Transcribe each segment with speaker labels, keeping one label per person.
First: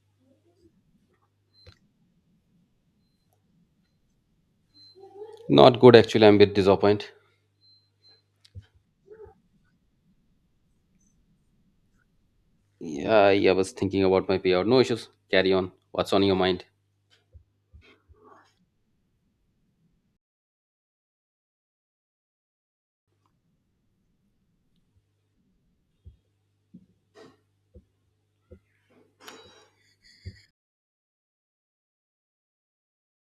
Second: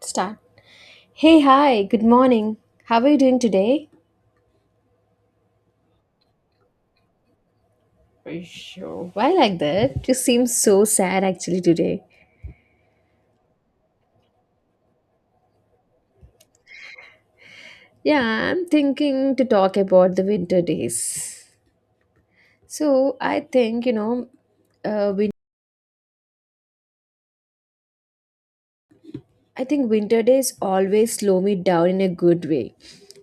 Speaker 1: Start. Hey, hi, good morning. How are you doing today?
Speaker 2: Not good actually. I'm a bit disappointed.
Speaker 1: Sure. Why like that? You seem so sad actually today.
Speaker 2: Yeah, I was thinking about my payout. No issues. Carry on. What's on your mind?
Speaker 1: Yeah, I'm thinking to talk about the winter days. So I think, you know, we. I think winter days always slow me down in a good way.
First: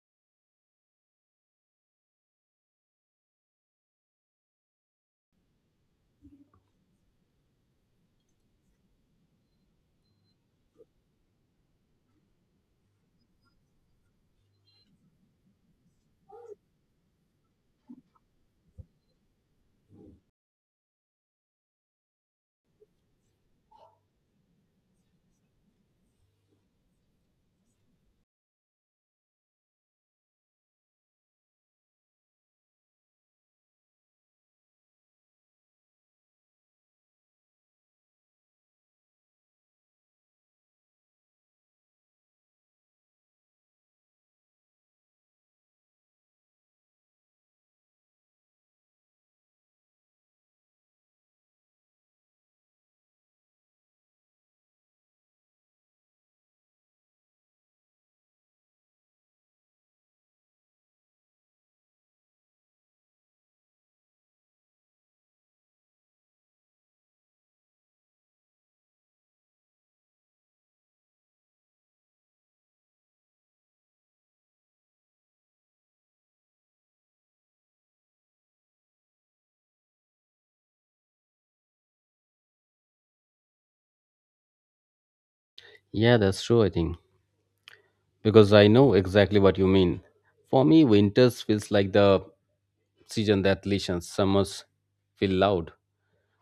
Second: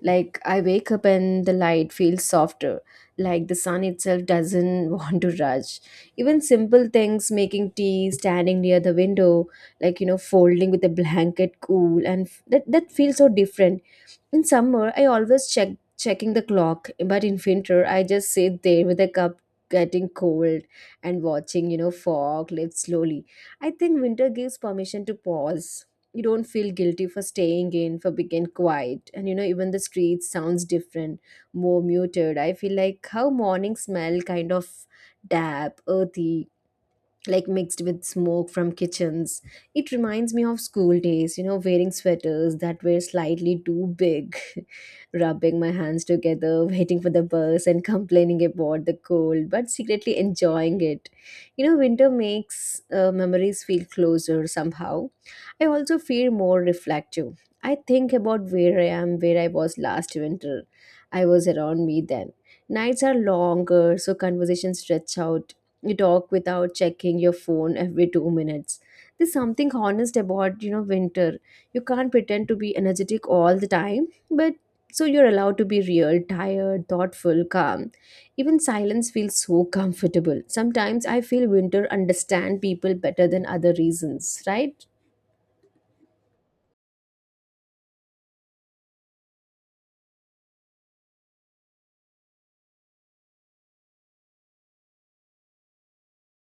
Speaker 1: Like I wake up and the light feels softer, like the sun itself doesn't want to rush. Even simple things, making tea, standing near the window, like you know, folding with a blanket, cool, and that feels so different. In summer, I always checking the clock, but in winter, I just sit there with a cup, getting cold, and watching you know fog lift slowly. I think winter gives permission to pause. You don't feel guilty for staying in, for being quiet, and you know even the street sounds different, more muted. I feel like how morning smell, kind of damp, earthy, like mixed with smoke from kitchens. It reminds me of school days, you know, wearing sweaters that were slightly too big, rubbing my hands together, waiting for the bus, and complaining about the cold, but secretly enjoying it. You know, winter makes memories feel closer somehow. I also feel more reflective. I think about where I am, where I was last winter. I was around me then. Nights are longer, so conversations stretch out. You talk without checking your phone every 2 minutes. There's something honest about you know winter. You can't pretend to be energetic all the time, but so you're allowed to be real, tired, thoughtful, calm. Even silence feels so comfortable. Sometimes I feel winter understand people better than other reasons, right?
Speaker 2: Yeah, that's true, I think. Because I know exactly what you mean. For me, winters feels like the season that listens. Summers feel loud,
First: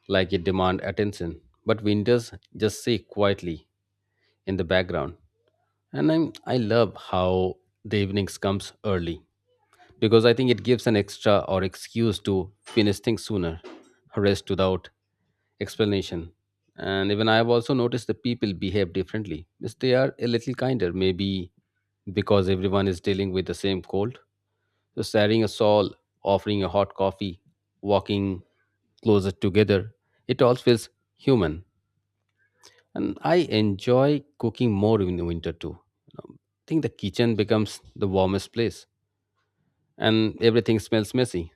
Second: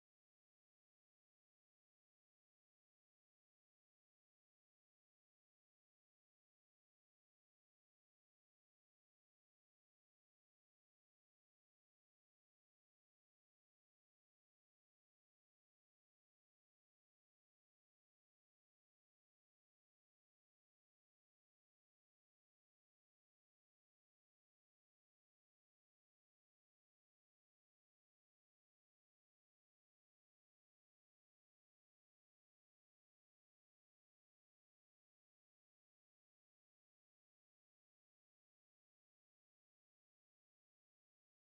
Speaker 2: like it demand attention. But winters just say quietly in the background. I love how the evenings comes early. Because I think it gives an extra or excuse to finish things sooner, rest without explanation. And even I have also noticed that people behave differently. Yes, they are a little kinder, maybe because everyone is dealing with the same cold. So sharing a shawl, offering a hot coffee, walking closer together, it all feels human. And I enjoy cooking more in the winter too. I think the kitchen becomes the warmest place and everything smells messy.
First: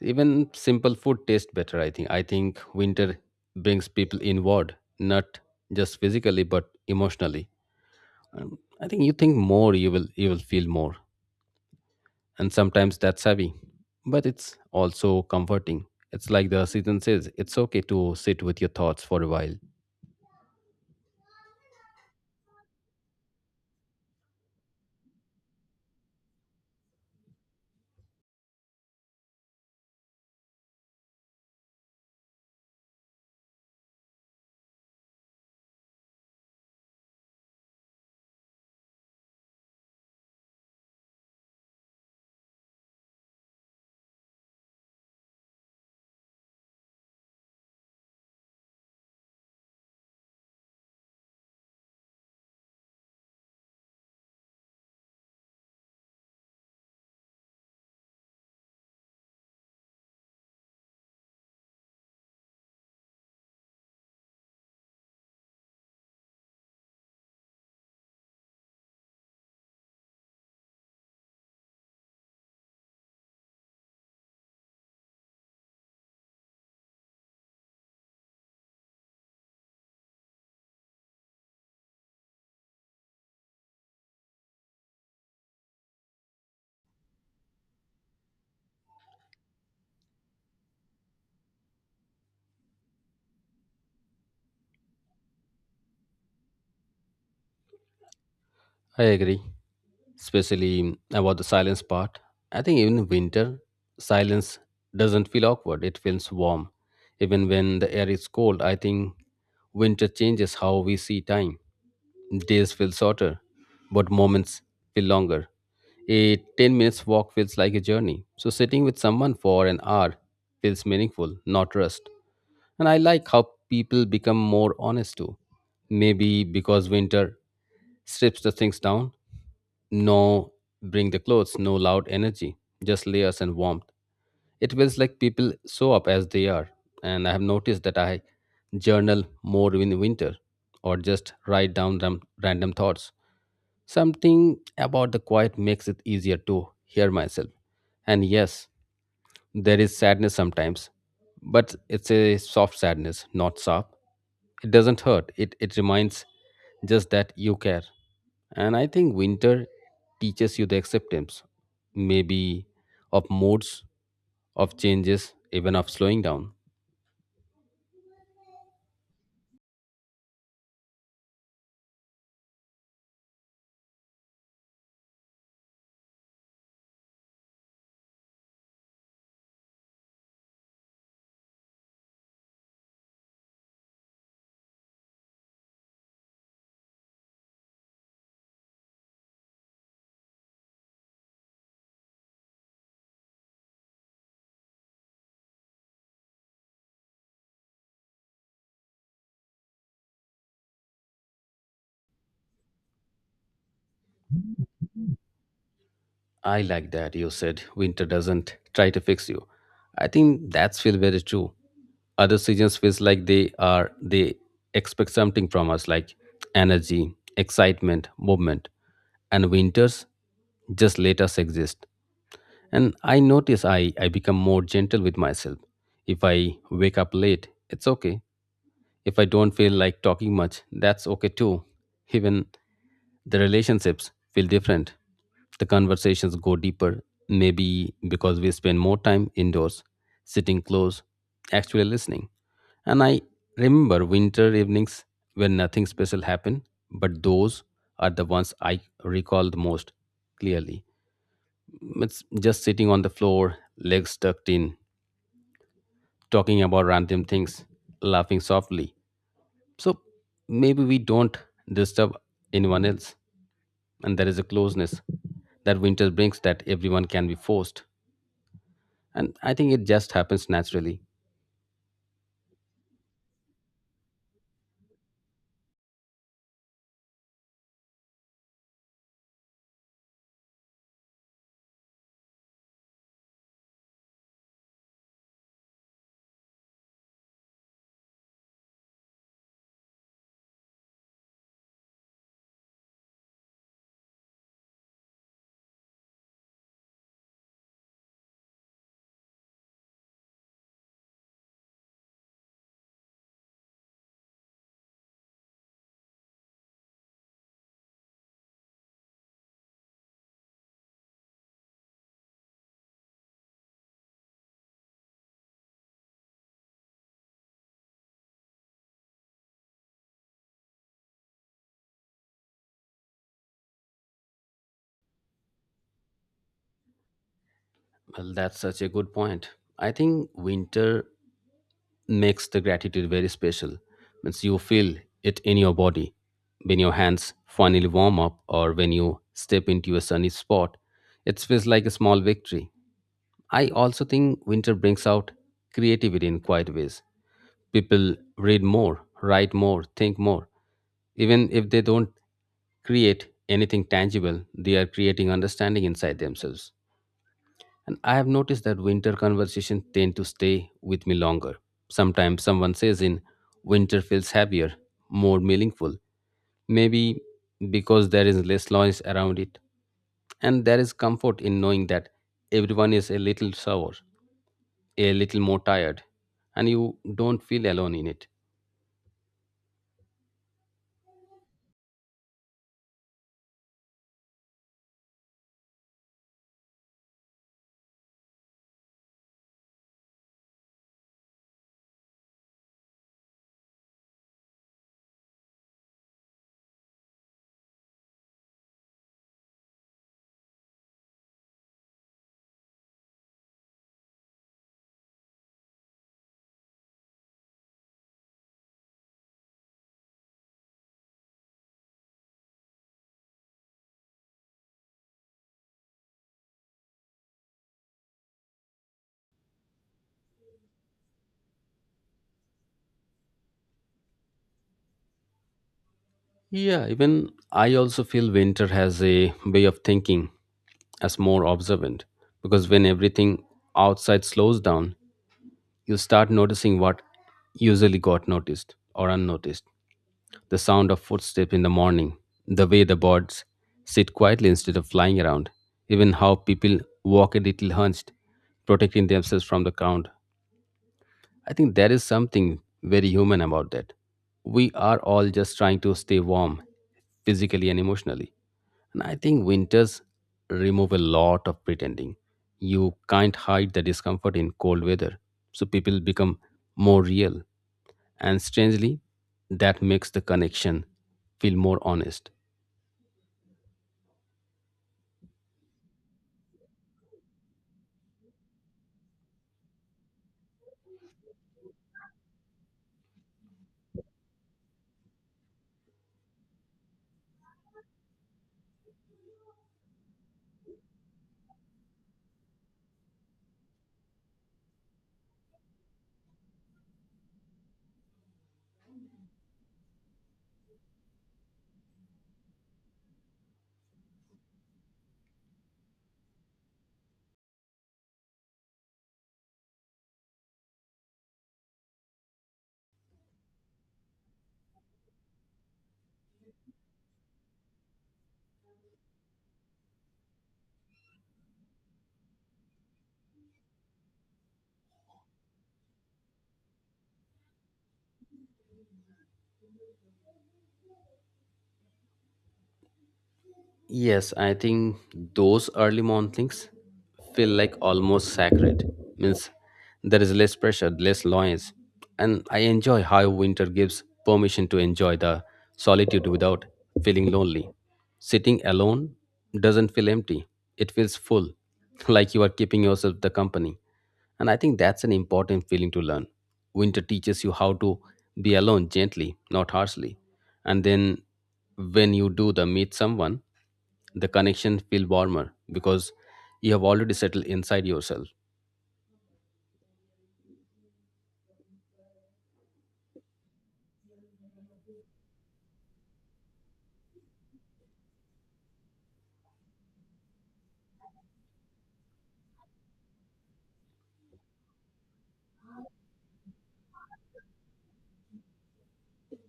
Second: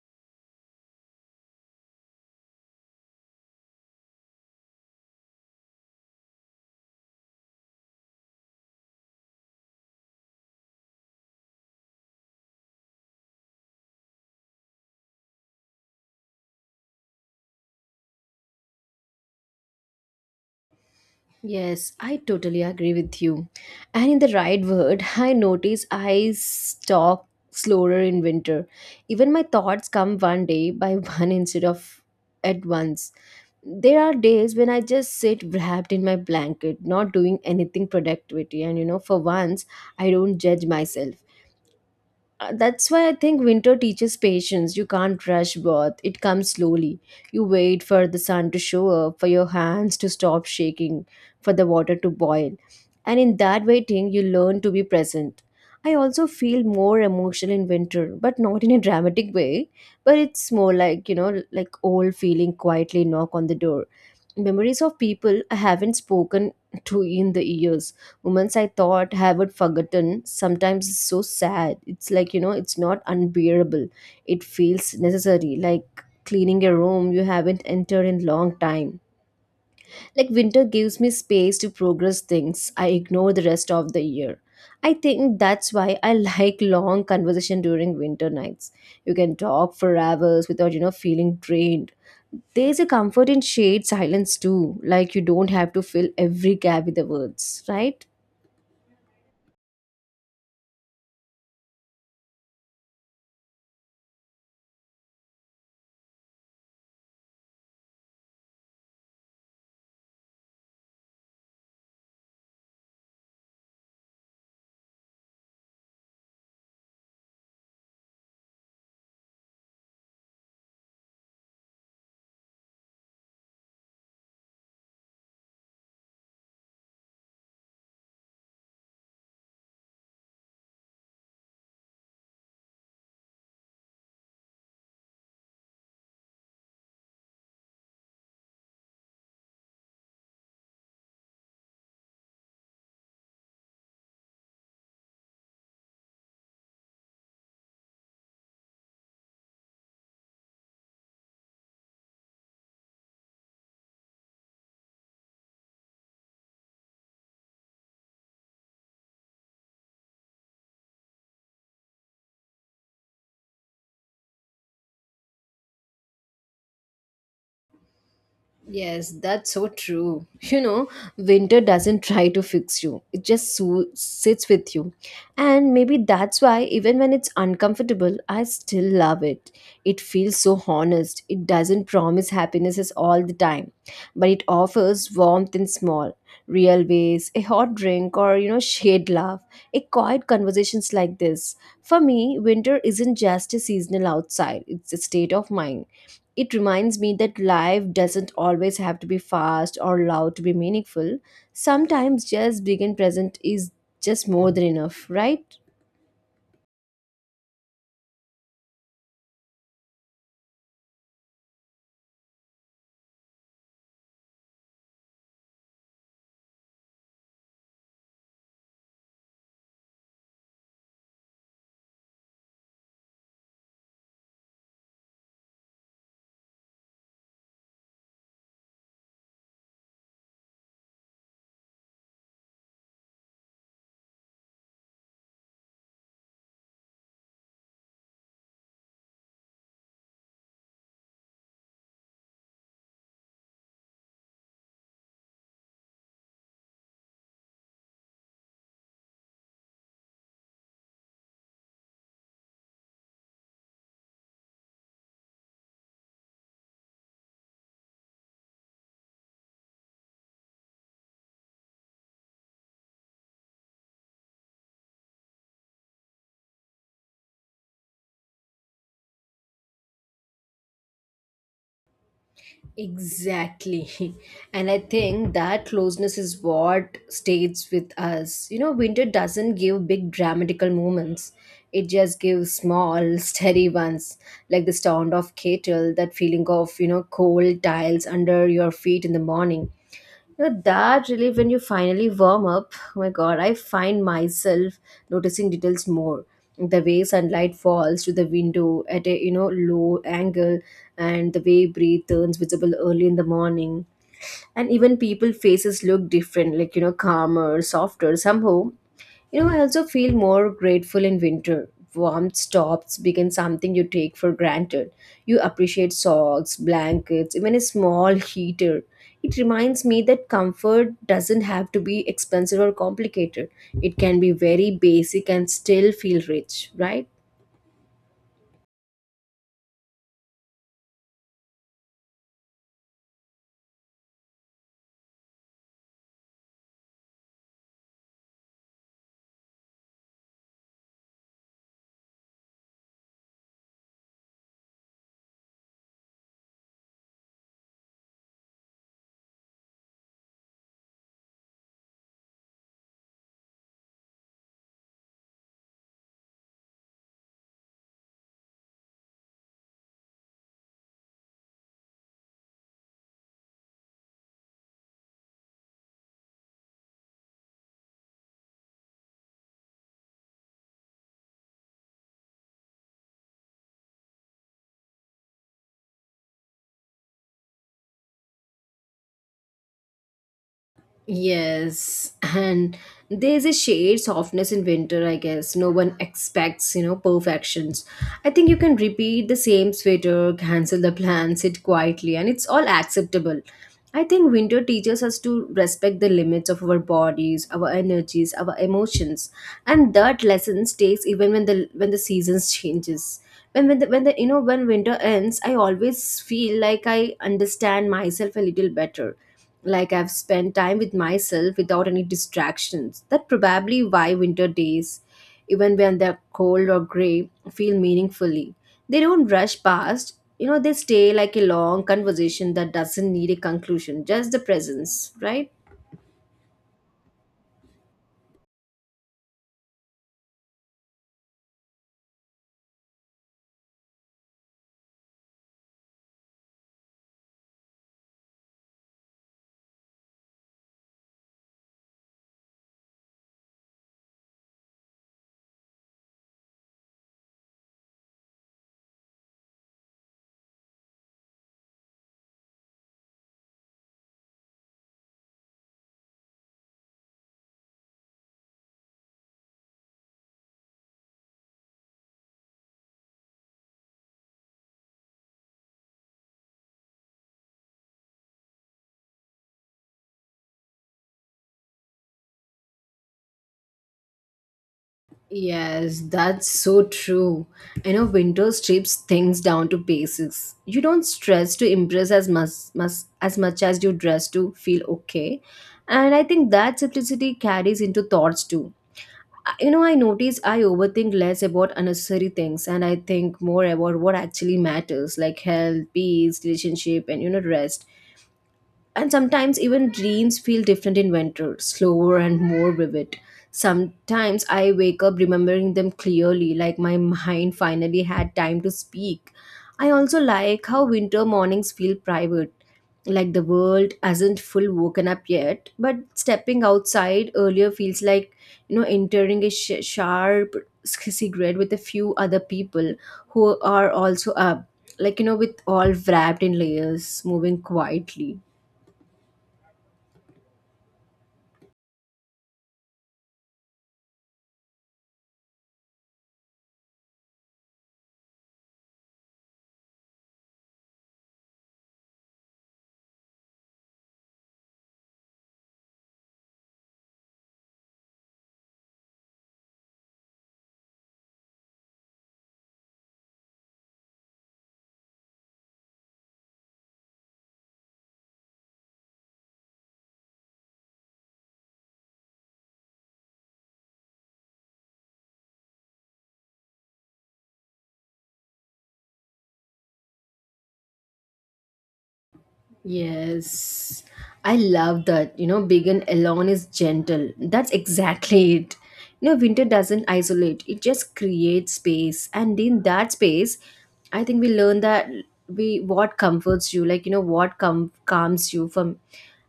Speaker 2: Even simple food tastes better, I think. I think winter brings people inward, not just physically but emotionally. And I think you think more, you will feel more. And sometimes that's heavy. But it's also comforting. It's like the season says, it's okay to sit with your thoughts for a while.
Speaker 1: Yes, I totally agree with you. And in the right word, I notice I talk slower in winter. Even my thoughts come one day by one instead of at once. There are days when I just sit wrapped in my blanket, not doing anything productivity, and you know, for once, I don't judge myself. That's why I think winter teaches patience. You can't rush birth. It comes slowly. You wait for the sun to show up, for your hands to stop shaking, for the water to boil. And in that waiting, you learn to be present. I also feel more emotional in winter, but not in a dramatic way. But it's more like, you know, like old feeling quietly knock on the door, memories of people I haven't spoken to in the years, moments I thought I had forgotten. Sometimes it's so sad. It's like, you know, it's not unbearable. It feels necessary, like cleaning a room you haven't entered in long time. Like winter gives me space to progress things I ignore the rest of the year. I think that's why I like long conversation during winter nights. You can talk for hours without, you know, feeling drained. There's a comfort in shade, silence too, like you don't have to fill every gap with the words, right?
Speaker 2: I agree, especially about the silence part. I think even in winter, silence doesn't feel awkward, it feels warm. Even when the air is cold, I think winter changes how we see time. Days feel shorter, but moments feel longer. A 10 minutes walk feels like a journey. So sitting with someone for an hour feels meaningful, not rushed. And I like how people become more honest too. Maybe because winter strips the things down. No bring the clothes, no loud energy, just layers and warmth. It feels like people show up as they are. And I have noticed that I journal more in winter or just write down random thoughts. Something about the quiet makes it easier to hear myself. And yes, there is sadness sometimes, but it's a soft sadness, not sharp. It doesn't hurt. It reminds just that you care. And I think winter teaches you the acceptance, maybe of moods, of changes, even of slowing down.
Speaker 1: Yes, that's so true. You know, winter doesn't try to fix you, it just sits with you. And maybe that's why, even when it's uncomfortable, I still love it. It feels so honest. It doesn't promise happiness is all the time, but it offers warmth in small, real ways, a hot drink or, you know, shade laugh, a quiet conversations like this. For me, winter isn't just a seasonal outside, it's a state of mind. It reminds me that life doesn't always have to be fast or loud to be meaningful. Sometimes just being and present is just more than enough, right?
Speaker 2: I like that you said winter doesn't try to fix you. I think that's feel very true. Other seasons feels like they expect something from us like energy, excitement, movement. And winters just let us exist. And I notice I become more gentle with myself. If I wake up late, it's okay. If I don't feel like talking much, that's okay too. Even the relationships feel different. The conversations go deeper, maybe because we spend more time indoors, sitting close, actually listening. And I remember winter evenings when nothing special happened, but those are the ones I recall the most clearly. It's just sitting on the floor, legs tucked in, talking about random things, laughing softly. So maybe we don't disturb anyone else, and there is a closeness that winter brings that everyone can be forced. And I think it just happens naturally.
Speaker 1: Exactly. And I think that closeness is what stays with us. You know, winter doesn't give big dramatical moments. It just gives small, steady ones, like the sound of kettle, that feeling of, you know, cold tiles under your feet in the morning. You know, that relief when you finally warm up. Oh my god, I find myself noticing details more. The way sunlight falls to the window at a you know low angle, and the way breeze turns visible early in the morning, and even people faces look different, like you know calmer, softer somehow. You know, I also feel more grateful in winter. Warmth stops become something you take for granted. You appreciate socks, blankets, even a small heater. It reminds me that comfort doesn't have to be expensive or complicated. It can be very basic and still feel rich, right?
Speaker 2: Well, that's such a good point. I think winter makes the gratitude very special. Means you feel it in your body when your hands finally warm up or when you step into a sunny spot. It feels like a small victory. I also think winter brings out creativity in quiet ways. People read more, write more, think more. Even if they don't create anything tangible, they are creating understanding inside themselves. And I have noticed that winter conversations tend to stay with me longer. Sometimes someone says in winter feels heavier, more meaningful, maybe because there is less noise around it. And there is comfort in knowing that everyone is a little sour, a little more tired, and you don't feel alone in it.
Speaker 1: Yes, and there's a shade softness in winter, I guess. No one expects, you know, perfections. I think you can repeat the same sweater, cancel the plan, sit quietly, and it's all acceptable. I think winter teaches us to respect the limits of our bodies, our energies, our emotions, and that lesson stays even when the seasons changes. When the you know when winter ends, I always feel like I understand myself a little better, like I've spent time with myself without any distractions. That probably why winter days, even when they're cold or gray, feel meaningfully. They don't rush past. You know, they stay like a long conversation that doesn't need a conclusion, just the presence, right?
Speaker 2: Yeah, even I also feel winter has a way of thinking as more observant because when everything outside slows down, you start noticing what usually got noticed or unnoticed. The sound of footsteps in the morning, the way the birds sit quietly instead of flying around, even how people walk a little hunched, protecting themselves from the crowd. I think there is something very human about that. We are all just trying to stay warm physically and emotionally. And I think winters remove a lot of pretending. You can't hide the discomfort in cold weather, so people become more real. And strangely, that makes the connection feel more honest.
Speaker 1: Yes, that's so true. You know, winter strips things down to basics. You don't stress to impress as much as much as you dress to feel okay. And I think that simplicity carries into thoughts too. You know, I notice I overthink less about unnecessary things, and I think more about what actually matters, like health, peace, relationship, and you know rest. And sometimes even dreams feel different in winter, slower and more vivid. Sometimes I wake up remembering them clearly, like my mind finally had time to speak. I also like how winter mornings feel private, like the world hasn't full woken up yet, but stepping outside earlier feels like, you know, entering a sharp cigarette with a few other people who are also up, like, you know, with all wrapped in layers, moving quietly.
Speaker 2: Yes, I think those early mornings feel like almost sacred. Means there is less pressure, less noise, and I enjoy how winter gives permission to enjoy the solitude without feeling lonely. Sitting alone doesn't feel empty; it feels full, like you are keeping yourself the company. And I think that's an important feeling to learn. Winter teaches you how to be alone gently, not harshly. And then when you do the meet someone, the connection feel warmer because you have already settled inside yourself.
Speaker 1: Yes, I love that. You know, vegan alone is gentle. That's exactly it. You know, winter doesn't isolate, it just creates space. And in that space, I think we learn that we what comforts you, like, you know, what calms you from.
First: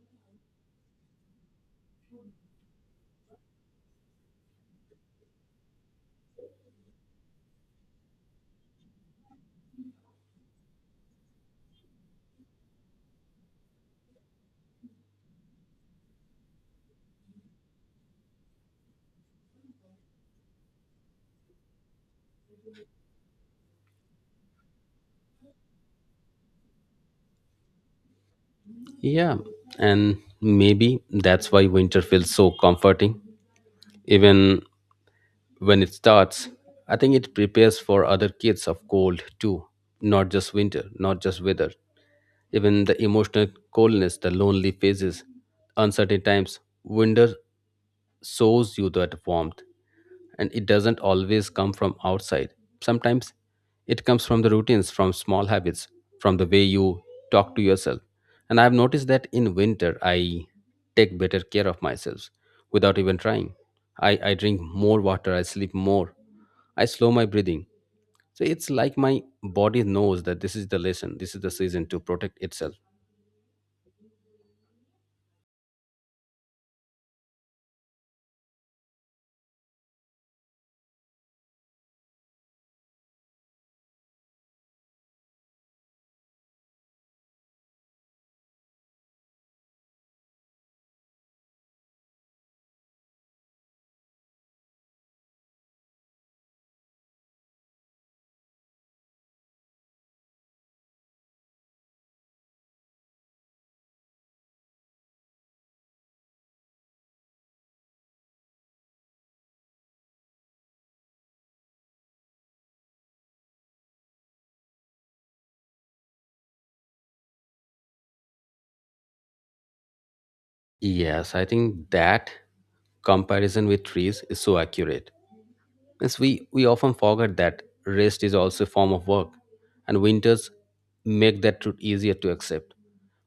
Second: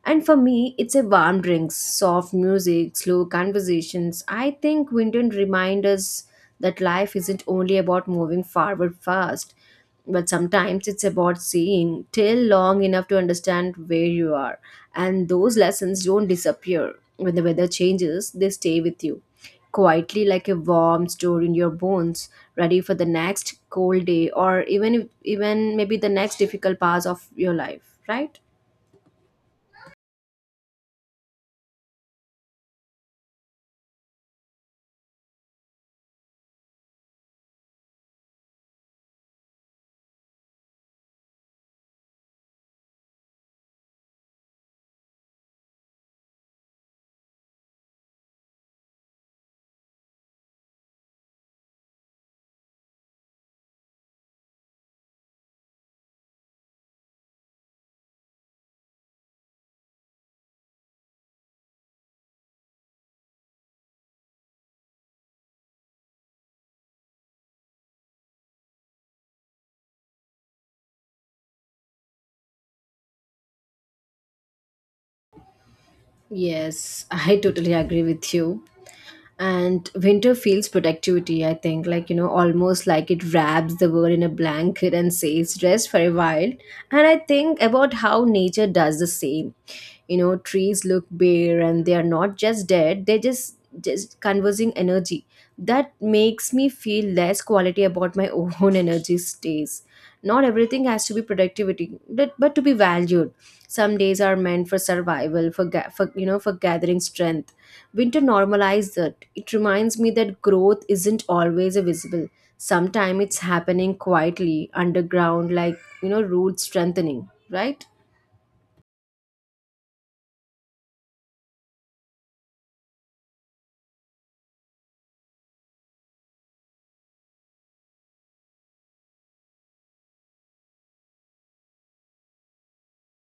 Speaker 1: And for me, it's a warm drinks, soft music, slow conversations. I think winter reminds us that life isn't only about moving forward fast, but sometimes it's about seeing till long enough to understand where you are. And those lessons don't disappear when the weather changes. They stay with you quietly, like a warm store in your bones, ready for the next cold day, or even if, even maybe the next difficult pass of your life, right?
Speaker 2: Yeah, and maybe that's why winter feels so comforting, even when it starts. I think it prepares for other kids of cold too, not just winter, not just weather, even the emotional coldness, the lonely phases, uncertain times. Winter shows you that warmth, and it doesn't always come from outside. Sometimes it comes from the routines, from small habits, from the way you talk to yourself. And I've noticed that in winter, I take better care of myself without even trying. I drink more water, I sleep more, I slow my breathing. So it's like my body knows that this is the lesson, this is the season to protect itself.
Speaker 1: Yes, I totally agree with you. And winter feels productivity I think, like you know, almost like it wraps the world in a blanket and says rest for a while. And I think about how nature does the same. You know, trees look bare and they are not just dead, they're just conversing energy. That makes me feel less quality about my own energy stays. Not everything has to be productivity, but to be valued. Some days are meant for survival, for you know for gathering strength. Winter normalized it. It reminds me that growth isn't always a visible. Sometimes it's happening quietly, underground, like, you know, roots strengthening, right?
Speaker 2: Yes, I think that comparison with trees is so accurate. Yes, we often forget that rest is also a form of work, and winters make that truth easier to accept.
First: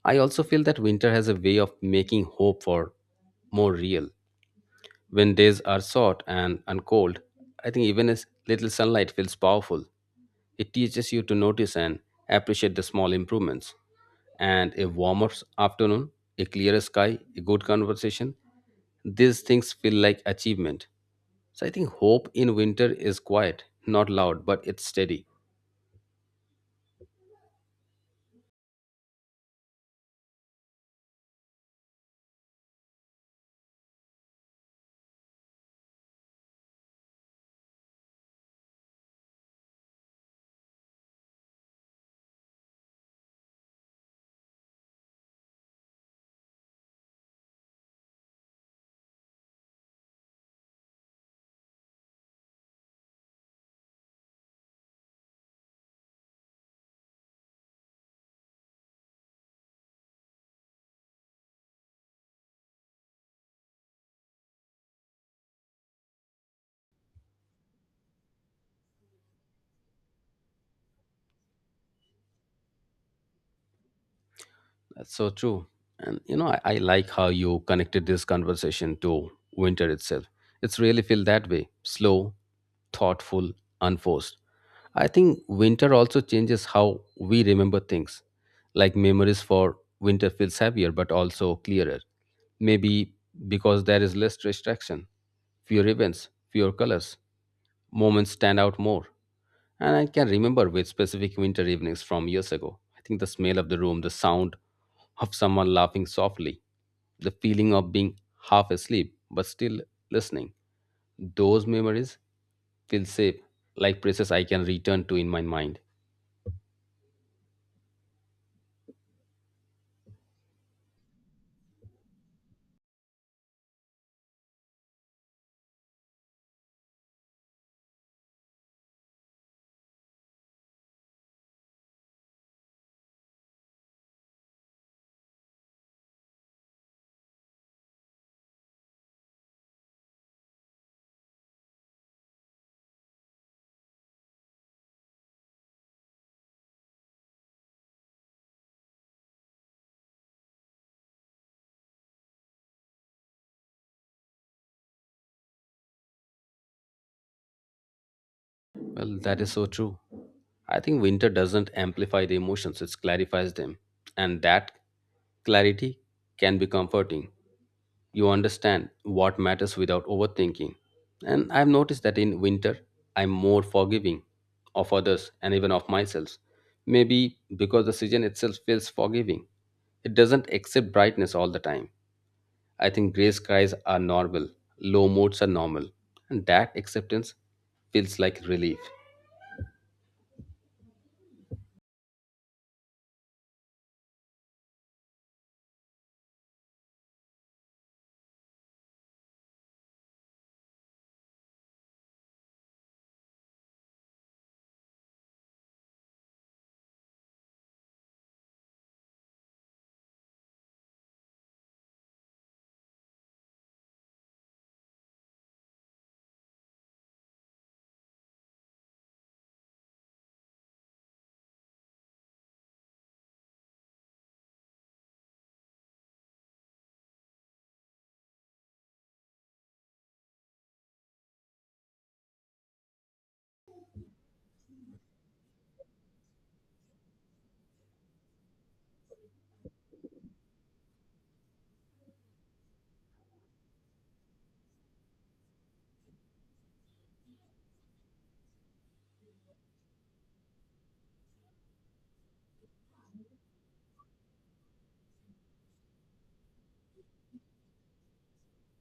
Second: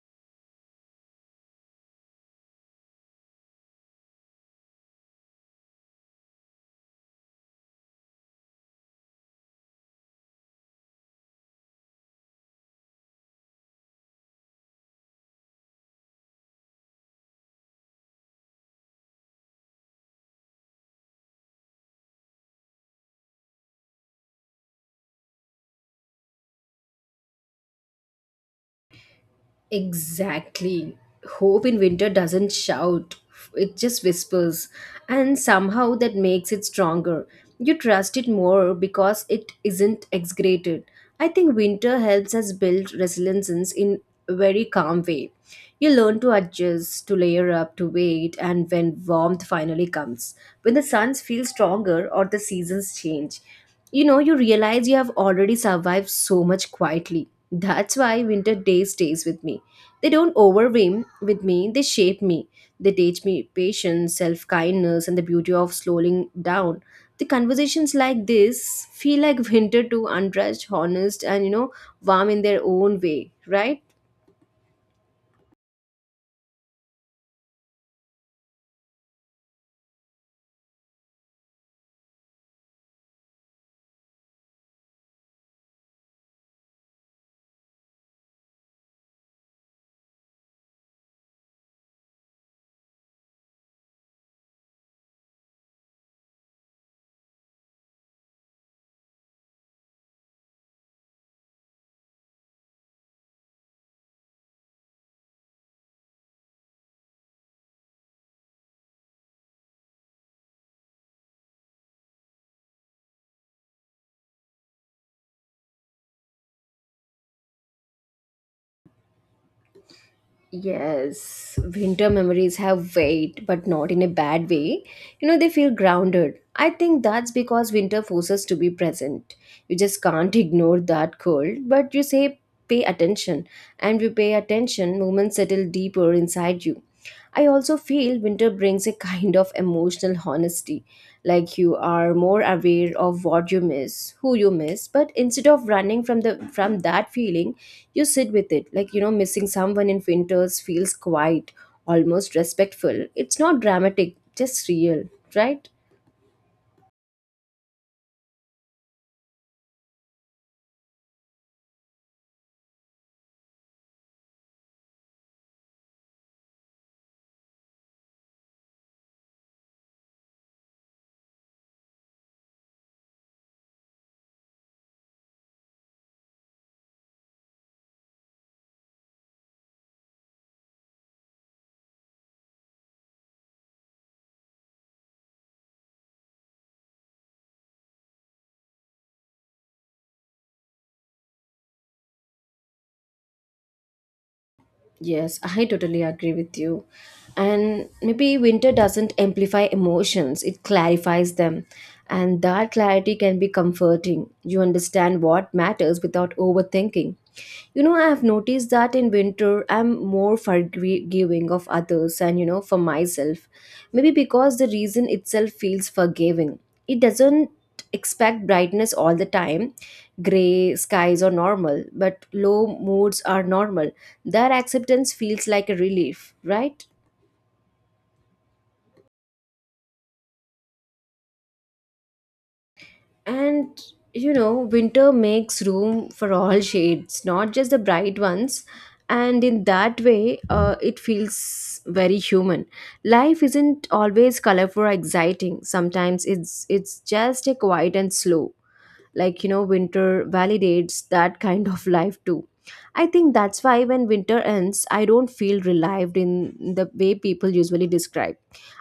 Speaker 2: I also feel that winter has a way of making hope for more real. When days are short and cold, I think even a little sunlight feels powerful. It teaches you to notice and appreciate the small improvements. And a warmer afternoon, a clearer sky, a good conversation, these things feel like achievement. So I think hope in winter is quiet, not loud, but it's steady.
Speaker 1: Exactly. Hope in winter doesn't shout, it just whispers. And somehow that makes it stronger. You trust it more because it isn't exaggerated. I think winter helps us build resilience in a very calm way. You learn to adjust, to layer up, to wait, and when warmth finally comes. When the suns feel stronger or the seasons change, you know you realize you have already survived so much quietly. That's why winter days stays with me. They don't overwhelm with me, they shape me. They teach me patience, self-kindness, and the beauty of slowing down. The conversations like this feel like winter to, untouched, honest, and you know, warm in their own way, right?
Speaker 2: That's so true. And you know, I like how you connected this conversation to winter itself. It's really feel that way. Slow, thoughtful, unforced. I think winter also changes how we remember things. Like memories for winter feels heavier but also clearer. Maybe because there is less distraction, fewer events, fewer colors. Moments stand out more. And I can remember with specific winter evenings from years ago. I think the smell of the room, the sound of someone laughing softly, the feeling of being half asleep but still listening. Those memories feel safe, like places I can return to in my mind.
Speaker 1: Yes, winter memories have weight, but not in a bad way. You know, they feel grounded. I think that's because winter forces to be present. You just can't ignore that cold, but you say pay attention, and you pay attention, moments settle deeper inside you. I also feel winter brings a kind of emotional honesty, like you are more aware of what you miss, who you miss, but instead of running from that feeling, you sit with it. Like you know, missing someone in winters feels quiet, almost respectful. It's not dramatic, just real, right?
Speaker 2: Well, that is so true. I think winter doesn't amplify the emotions, it clarifies them. And that clarity can be comforting. You understand what matters without overthinking. And I've noticed that in winter, I'm more forgiving of others and even of myself. Maybe because the season itself feels forgiving. It doesn't accept brightness all the time. I think gray skies are normal, low moods are normal, and that acceptance feels like relief.
Speaker 1: Yes, I totally agree with you. And maybe winter doesn't amplify emotions, it clarifies them. And that clarity can be comforting. You understand what matters without overthinking. You know, I have noticed that in winter, I'm more forgiving of others and, you know, for myself. Maybe because the reason itself feels forgiving. It doesn't expect brightness all the time. Gray skies are normal, but low moods are normal. Their acceptance feels like a relief, right? And you know, winter makes room for all shades, not just the bright ones. And in that way, it feels very human. Life isn't always colorful or exciting. Sometimes it's just a quiet and slow, like, you know, winter validates that kind of life too. I think that's why when winter ends, I don't feel relieved in the way people usually describe.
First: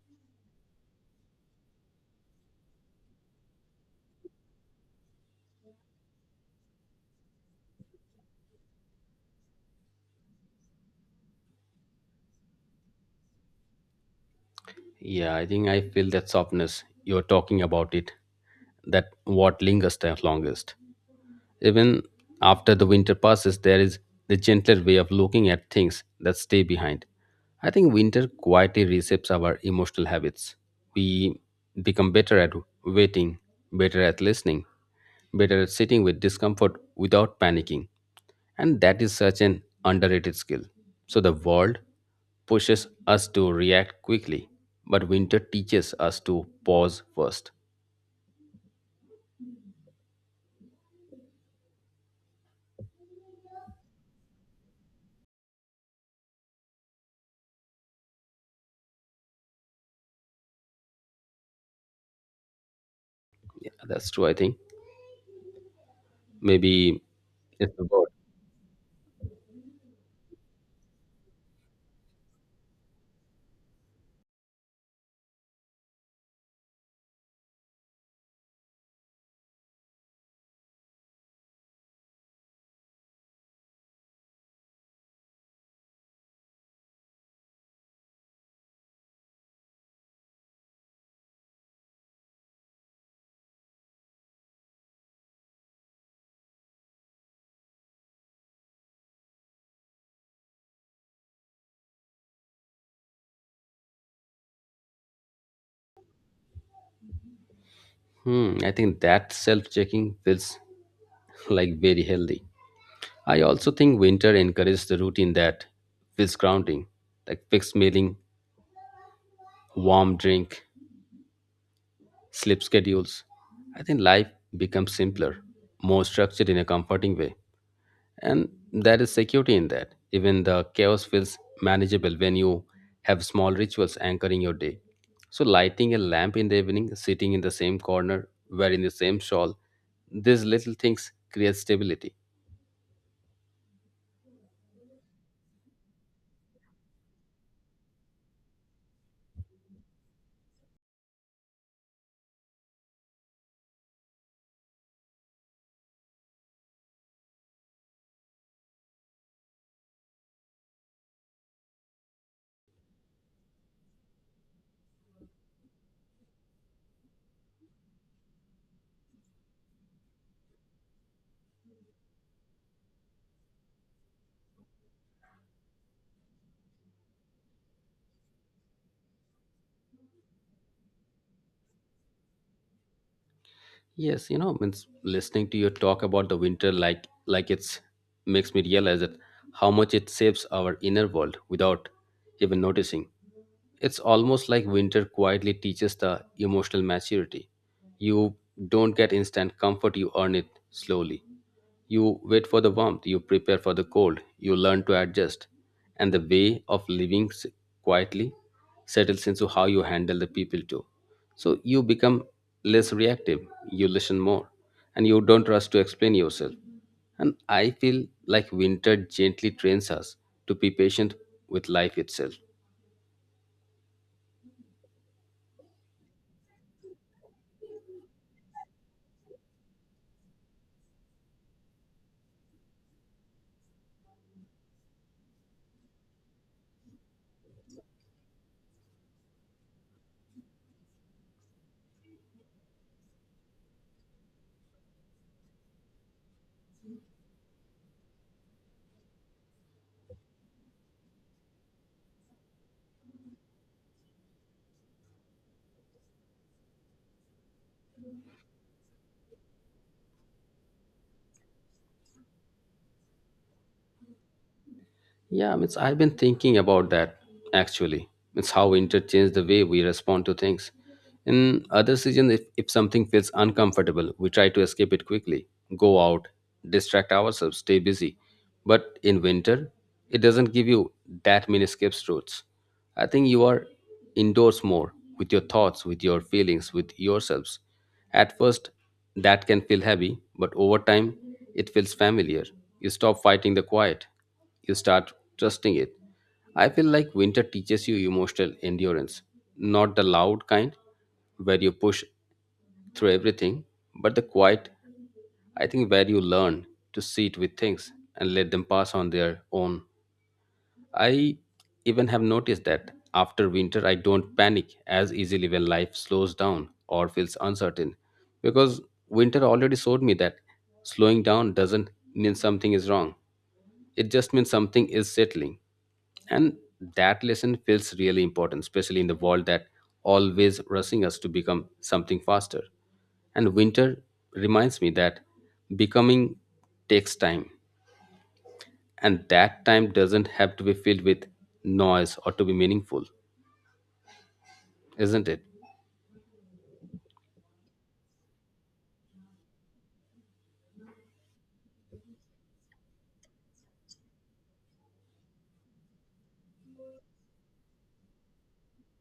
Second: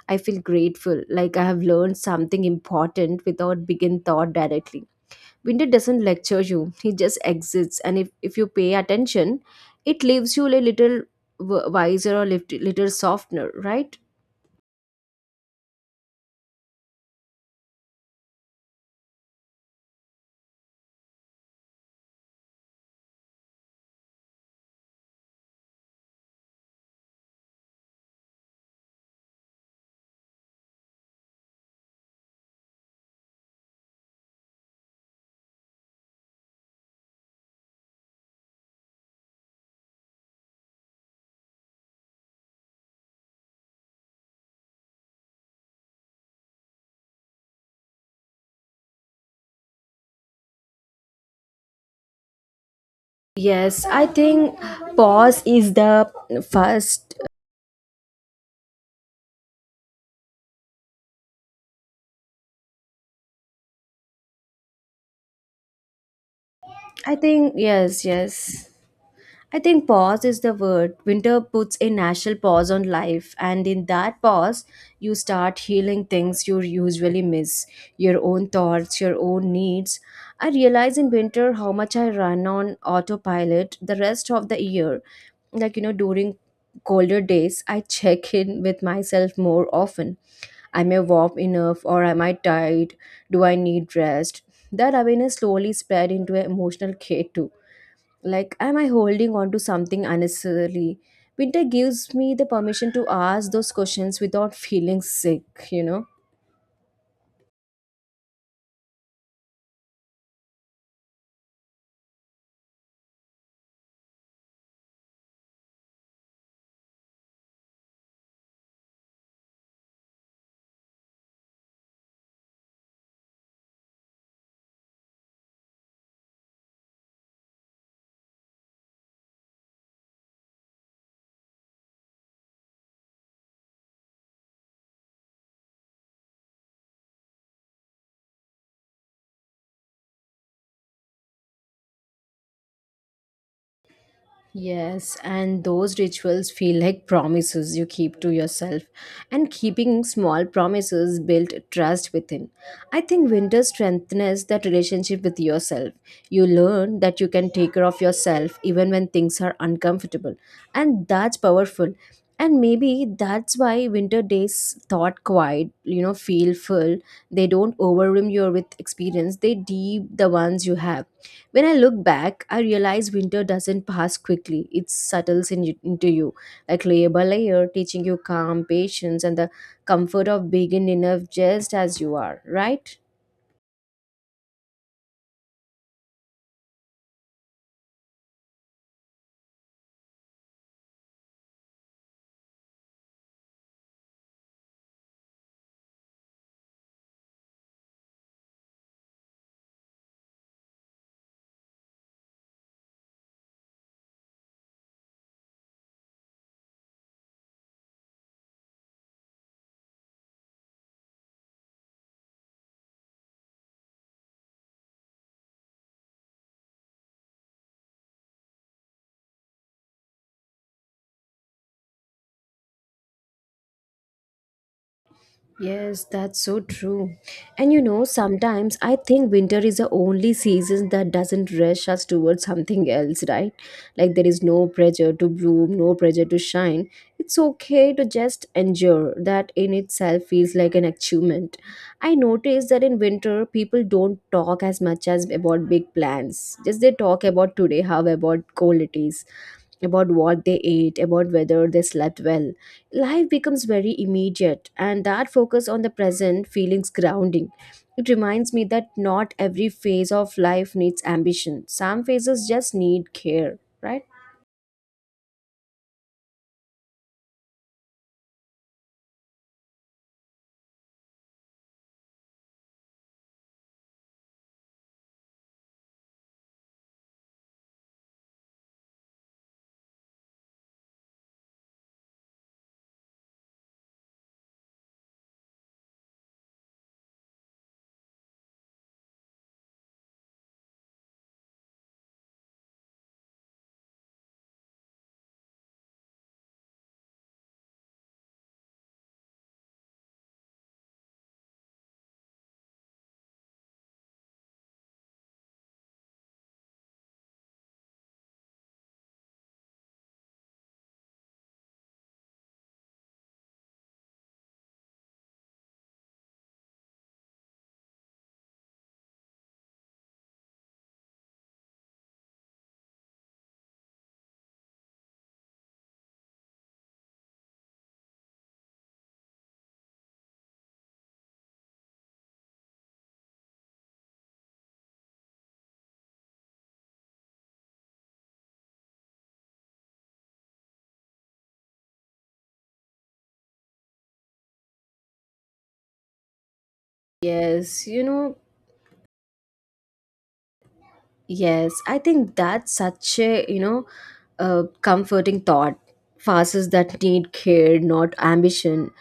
Speaker 1: I feel grateful, like I have learned something important without begin thought directly. Winter doesn't lecture you, he just exists, and if you pay attention, it leaves you a little wiser or little softener, right?
Speaker 2: Yeah, I think I feel that softness. You're talking about it. That what lingers the longest. Even after the winter passes, there is the gentler way of looking at things that stay behind. I think winter quietly reshapes our emotional habits. We become better at waiting, better at listening, better at sitting with discomfort without panicking. And that is such an underrated skill. So the world pushes us to react quickly, but winter teaches us to pause first.
Speaker 1: Yes, I think pause is the first.
Speaker 2: Yeah, that's true, I think. Maybe
Speaker 1: I think
Speaker 2: it's the
Speaker 1: yes,
Speaker 2: word.
Speaker 1: yes. I think pause is the word. Winter puts a natural pause on life, and in that pause, you start healing things you usually miss, your own thoughts, your own needs. I realize in winter how much I run on autopilot the rest of the year. Like, you know, during colder days, I check in with myself more often. Am I warm enough or am I tired? Do I need rest? That awareness slowly spread into an emotional care too, like, am I holding on to something unnecessarily? Winter gives me the permission to ask those questions without feeling sick, you know?
Speaker 2: Hmm, I think that self checking feels like very healthy. I also think winter encourages the routine that feels grounding, like fixed mealing, warm drink, sleep schedules. I think life becomes simpler, more structured in a comforting way. And there is security in that. Even the chaos feels manageable when you have small rituals anchoring your day. So, lighting a lamp in the evening, sitting in the same corner, wearing the same shawl, these little things create stability.
Speaker 1: Yes, and those rituals feel like promises you keep to yourself. And keeping small promises build trust within. I think winter strengthens that relationship with yourself. You learn that you can take care of yourself even when things are uncomfortable. And that's powerful. And maybe that's why winter days thought quiet, you know, feel full. They don't overwhelm you with experience. They deep the ones you have. When I look back, I realize winter doesn't pass quickly. It settles in you, into you, like layer by layer, teaching you calm, patience, and the comfort of being enough just as you are, right?
Speaker 2: Yes, you know, means listening to your talk about the winter like it's makes me realize that how much it shapes our inner world without even noticing. It's almost like winter quietly teaches the emotional maturity. You don't get instant comfort, you earn it slowly. You wait for the warmth, you prepare for the cold, you learn to adjust. And the way of living quietly settles into how you handle the people too. So you become less reactive, you listen more, and you don't rush to explain yourself. And I feel like winter gently trains us to be patient with life itself.
Speaker 1: Yes, that's so true. And you know, sometimes I think winter is the only season that doesn't rush us towards something else, right? Like there is no pressure to bloom, no pressure to shine. It's okay to just endure. That in itself feels like an achievement. I noticed that in winter, people don't talk as much as about big plans. Just they talk about today, how about cold it is, about what they ate, about whether they slept well. Life becomes very immediate, and that focus on the present feelings grounding. It reminds me that not every phase of life needs ambition. Some phases just need care, right?
Speaker 2: Yeah, I mean, I've been thinking about that actually. It's how interchange the way we respond to things. In other seasons, if something feels uncomfortable, we try to escape it quickly, go out, distract ourselves, stay busy. But in winter, it doesn't give you that many escape routes. I think you are indoors more with your thoughts, with your feelings, with yourselves. At first, that can feel heavy, but over time, it feels familiar. You stop fighting the quiet, you start trusting it. I feel like winter teaches you emotional endurance, not the loud kind where you push through everything, but the quiet, I think, where you learn to sit with things and let them pass on their own. I even have noticed that after winter, I don't panic as easily when life slows down or feels uncertain, because winter already showed me that slowing down doesn't mean something is wrong. It just means something is settling. And that lesson feels really important, especially in the world that always rushing us to become something faster. And winter reminds me that becoming takes time, and that time doesn't have to be filled with noise or to be meaningful, isn't it?
Speaker 1: Yes, you know, yes, I think that's such a, you know, comforting thought. Farces that need care, not ambition.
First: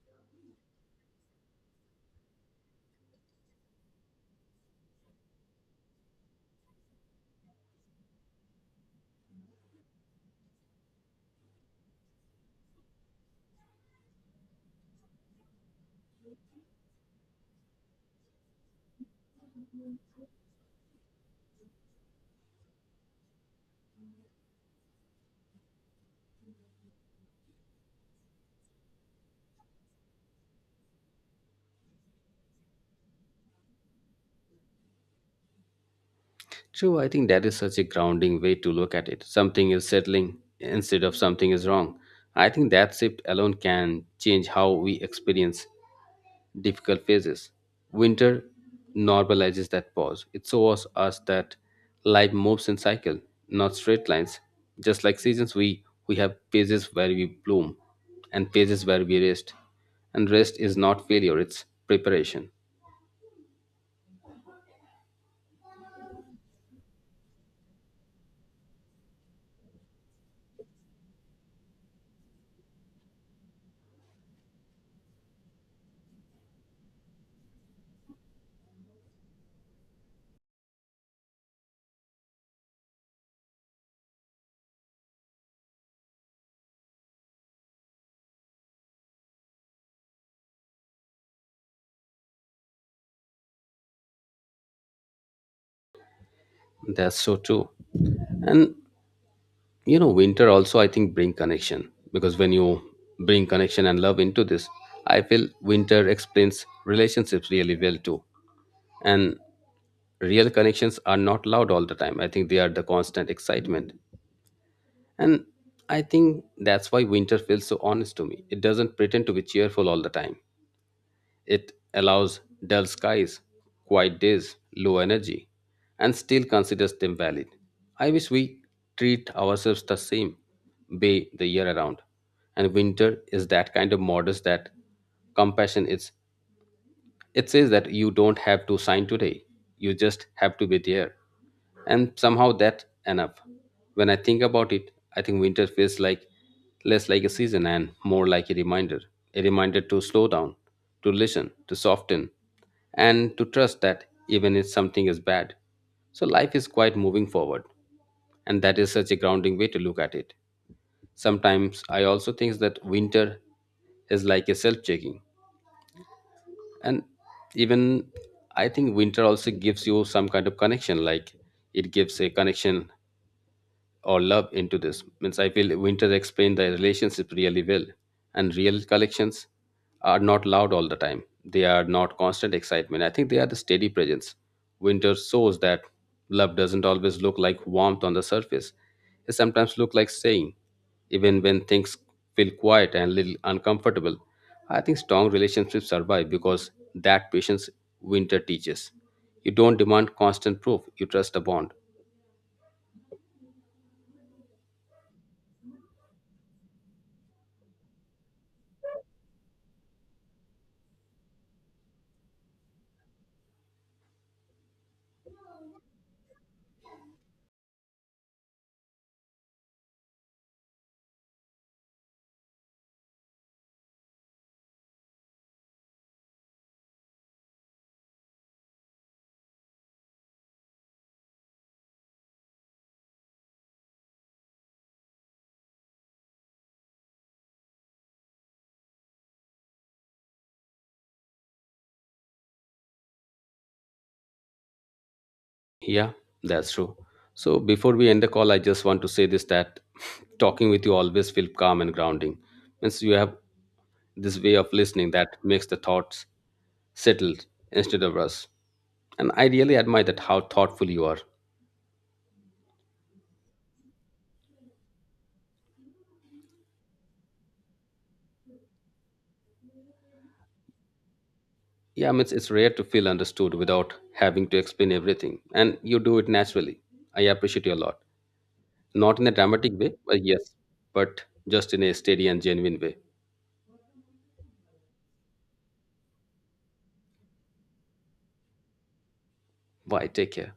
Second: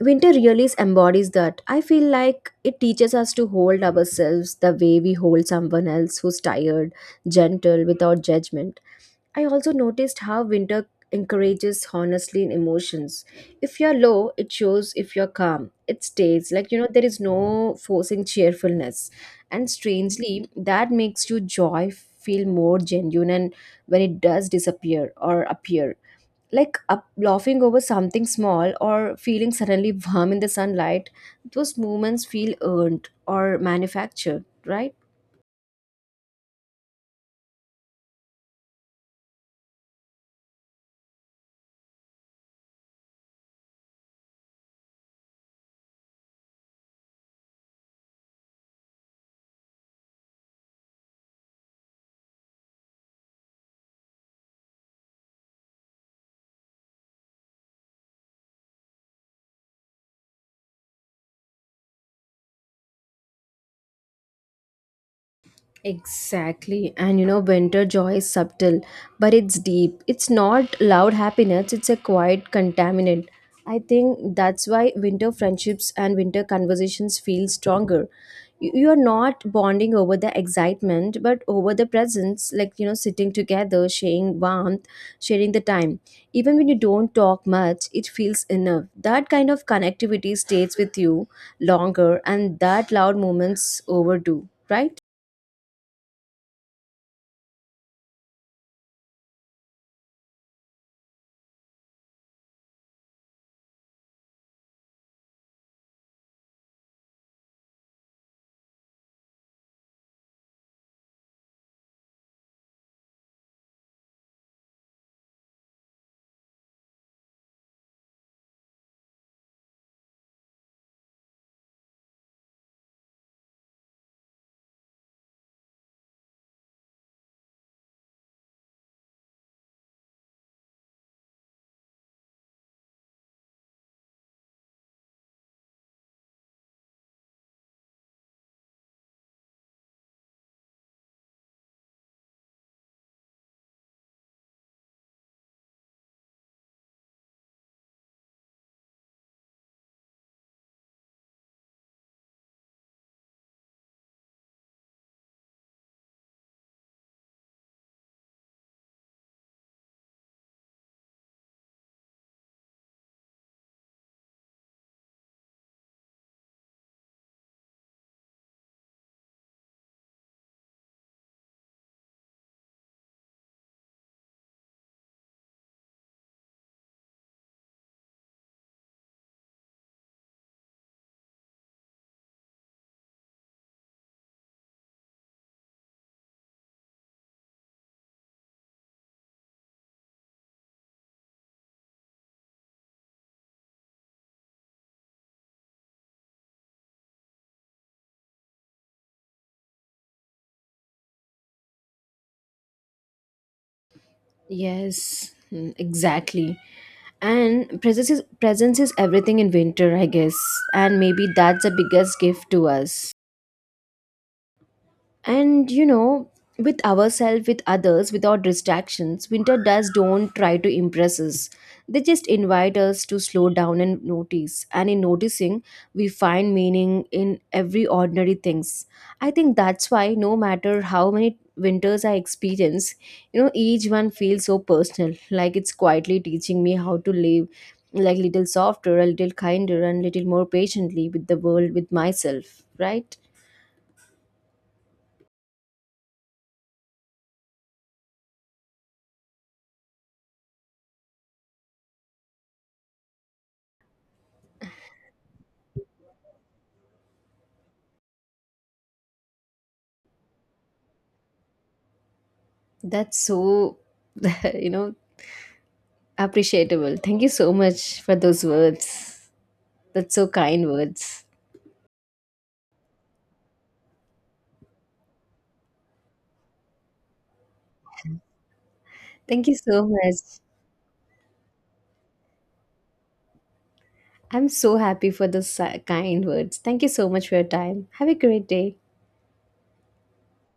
Speaker 1: Winter really embodies that. I feel like it teaches us to hold ourselves the way we hold someone else who's tired, gentle, without judgment. I also noticed how winter encourages honestly in emotions. If you're low, it shows. If you're calm, it stays. Like, you know, there is no forcing cheerfulness. And strangely, that makes you joy feel more genuine and when it does disappear or appear. Like up, laughing over something small or feeling suddenly warm in the sunlight, those moments feel earned or manufactured, right?
Speaker 2: True, I think that is such a grounding way to look at it. Something is settling instead of something is wrong. I think that shift alone can change how we experience difficult phases. Winter normalizes that pause. It shows us that life moves in cycle, not straight lines. Just like seasons, we have phases where we bloom and phases where we rest. And rest is not failure, it's preparation.
Speaker 1: Exactly. And you know, winter joy is subtle, but it's deep. It's not loud happiness, it's a quiet contaminant. I think that's why winter friendships and winter conversations feel stronger. You are not bonding over the excitement, but over the presence, like, you know, sitting together, sharing warmth, sharing the time. Even when you don't talk much, it feels enough. That kind of connectivity stays with you longer, and that loud moments overdo, right?
Speaker 2: That's so true. And you know, winter also, I think, bring connection, because when you bring connection and love into this, I feel winter explains relationships really well too. And real connections are not loud all the time, I think they are the constant excitement. And I think that's why winter feels so honest to me. It doesn't pretend to be cheerful all the time. It allows dull skies, quiet days, low energy, and still considers them valid. I wish we treat ourselves the same way the year around. And winter is that kind of modest, that compassion is, it says that you don't have to sign today, you just have to be there. And somehow that's enough. When I think about it, I think winter feels like less like a season and more like a reminder, a reminder to slow down, to listen, to soften, and to trust that even if something is bad. So life is quite moving forward, and that is such a grounding way to look at it. Sometimes I also think that winter is like a self checking. And even, I think winter also gives you some kind of connection, like it gives a connection or love into this, means I feel winter explained the relationship really well. And real collections are not loud all the time, they are not constant excitement, I think they are the steady presence. Winter shows that love doesn't always look like warmth on the surface. It sometimes looks like staying even when things feel quiet and a little uncomfortable. I think strong relationships survive because that patience winter teaches. You don't demand constant proof, you trust a bond.
Speaker 1: Yes, mm, exactly. And presence is everything in winter, I guess. And maybe that's the biggest gift to us, and you know, with ourselves, with others, without distractions. Winter does don't try to impress us, they just invite us to slow down and notice, and in noticing we find meaning in every ordinary things. I think that's why no matter how many winters I experience, you know, each one feels so personal, like it's quietly teaching me how to live, like little softer, a little kinder, and little more patiently with the world, with myself, right?
Speaker 2: Yeah, that's true. So before we end the call, I just want to say this, that talking with you always feel calm and grounding. Means you have this way of listening that makes the thoughts settled instead of rushed. And I really admire that how thoughtful you are.
Speaker 1: That's so, you know, appreciable. Thank you so much for those words. That's so kind words.
Speaker 2: Yeah, means it's rare to feel understood without having to explain everything. And you do it naturally. I appreciate you a lot. Not in a
Speaker 1: Thank you
Speaker 2: dramatic
Speaker 1: so
Speaker 2: way,
Speaker 1: much.
Speaker 2: but yes, but just in a steady and genuine way.
Speaker 1: I'm so happy for those kind words. Thank you so much for your time. Have a great day.
Speaker 2: Bye, take care.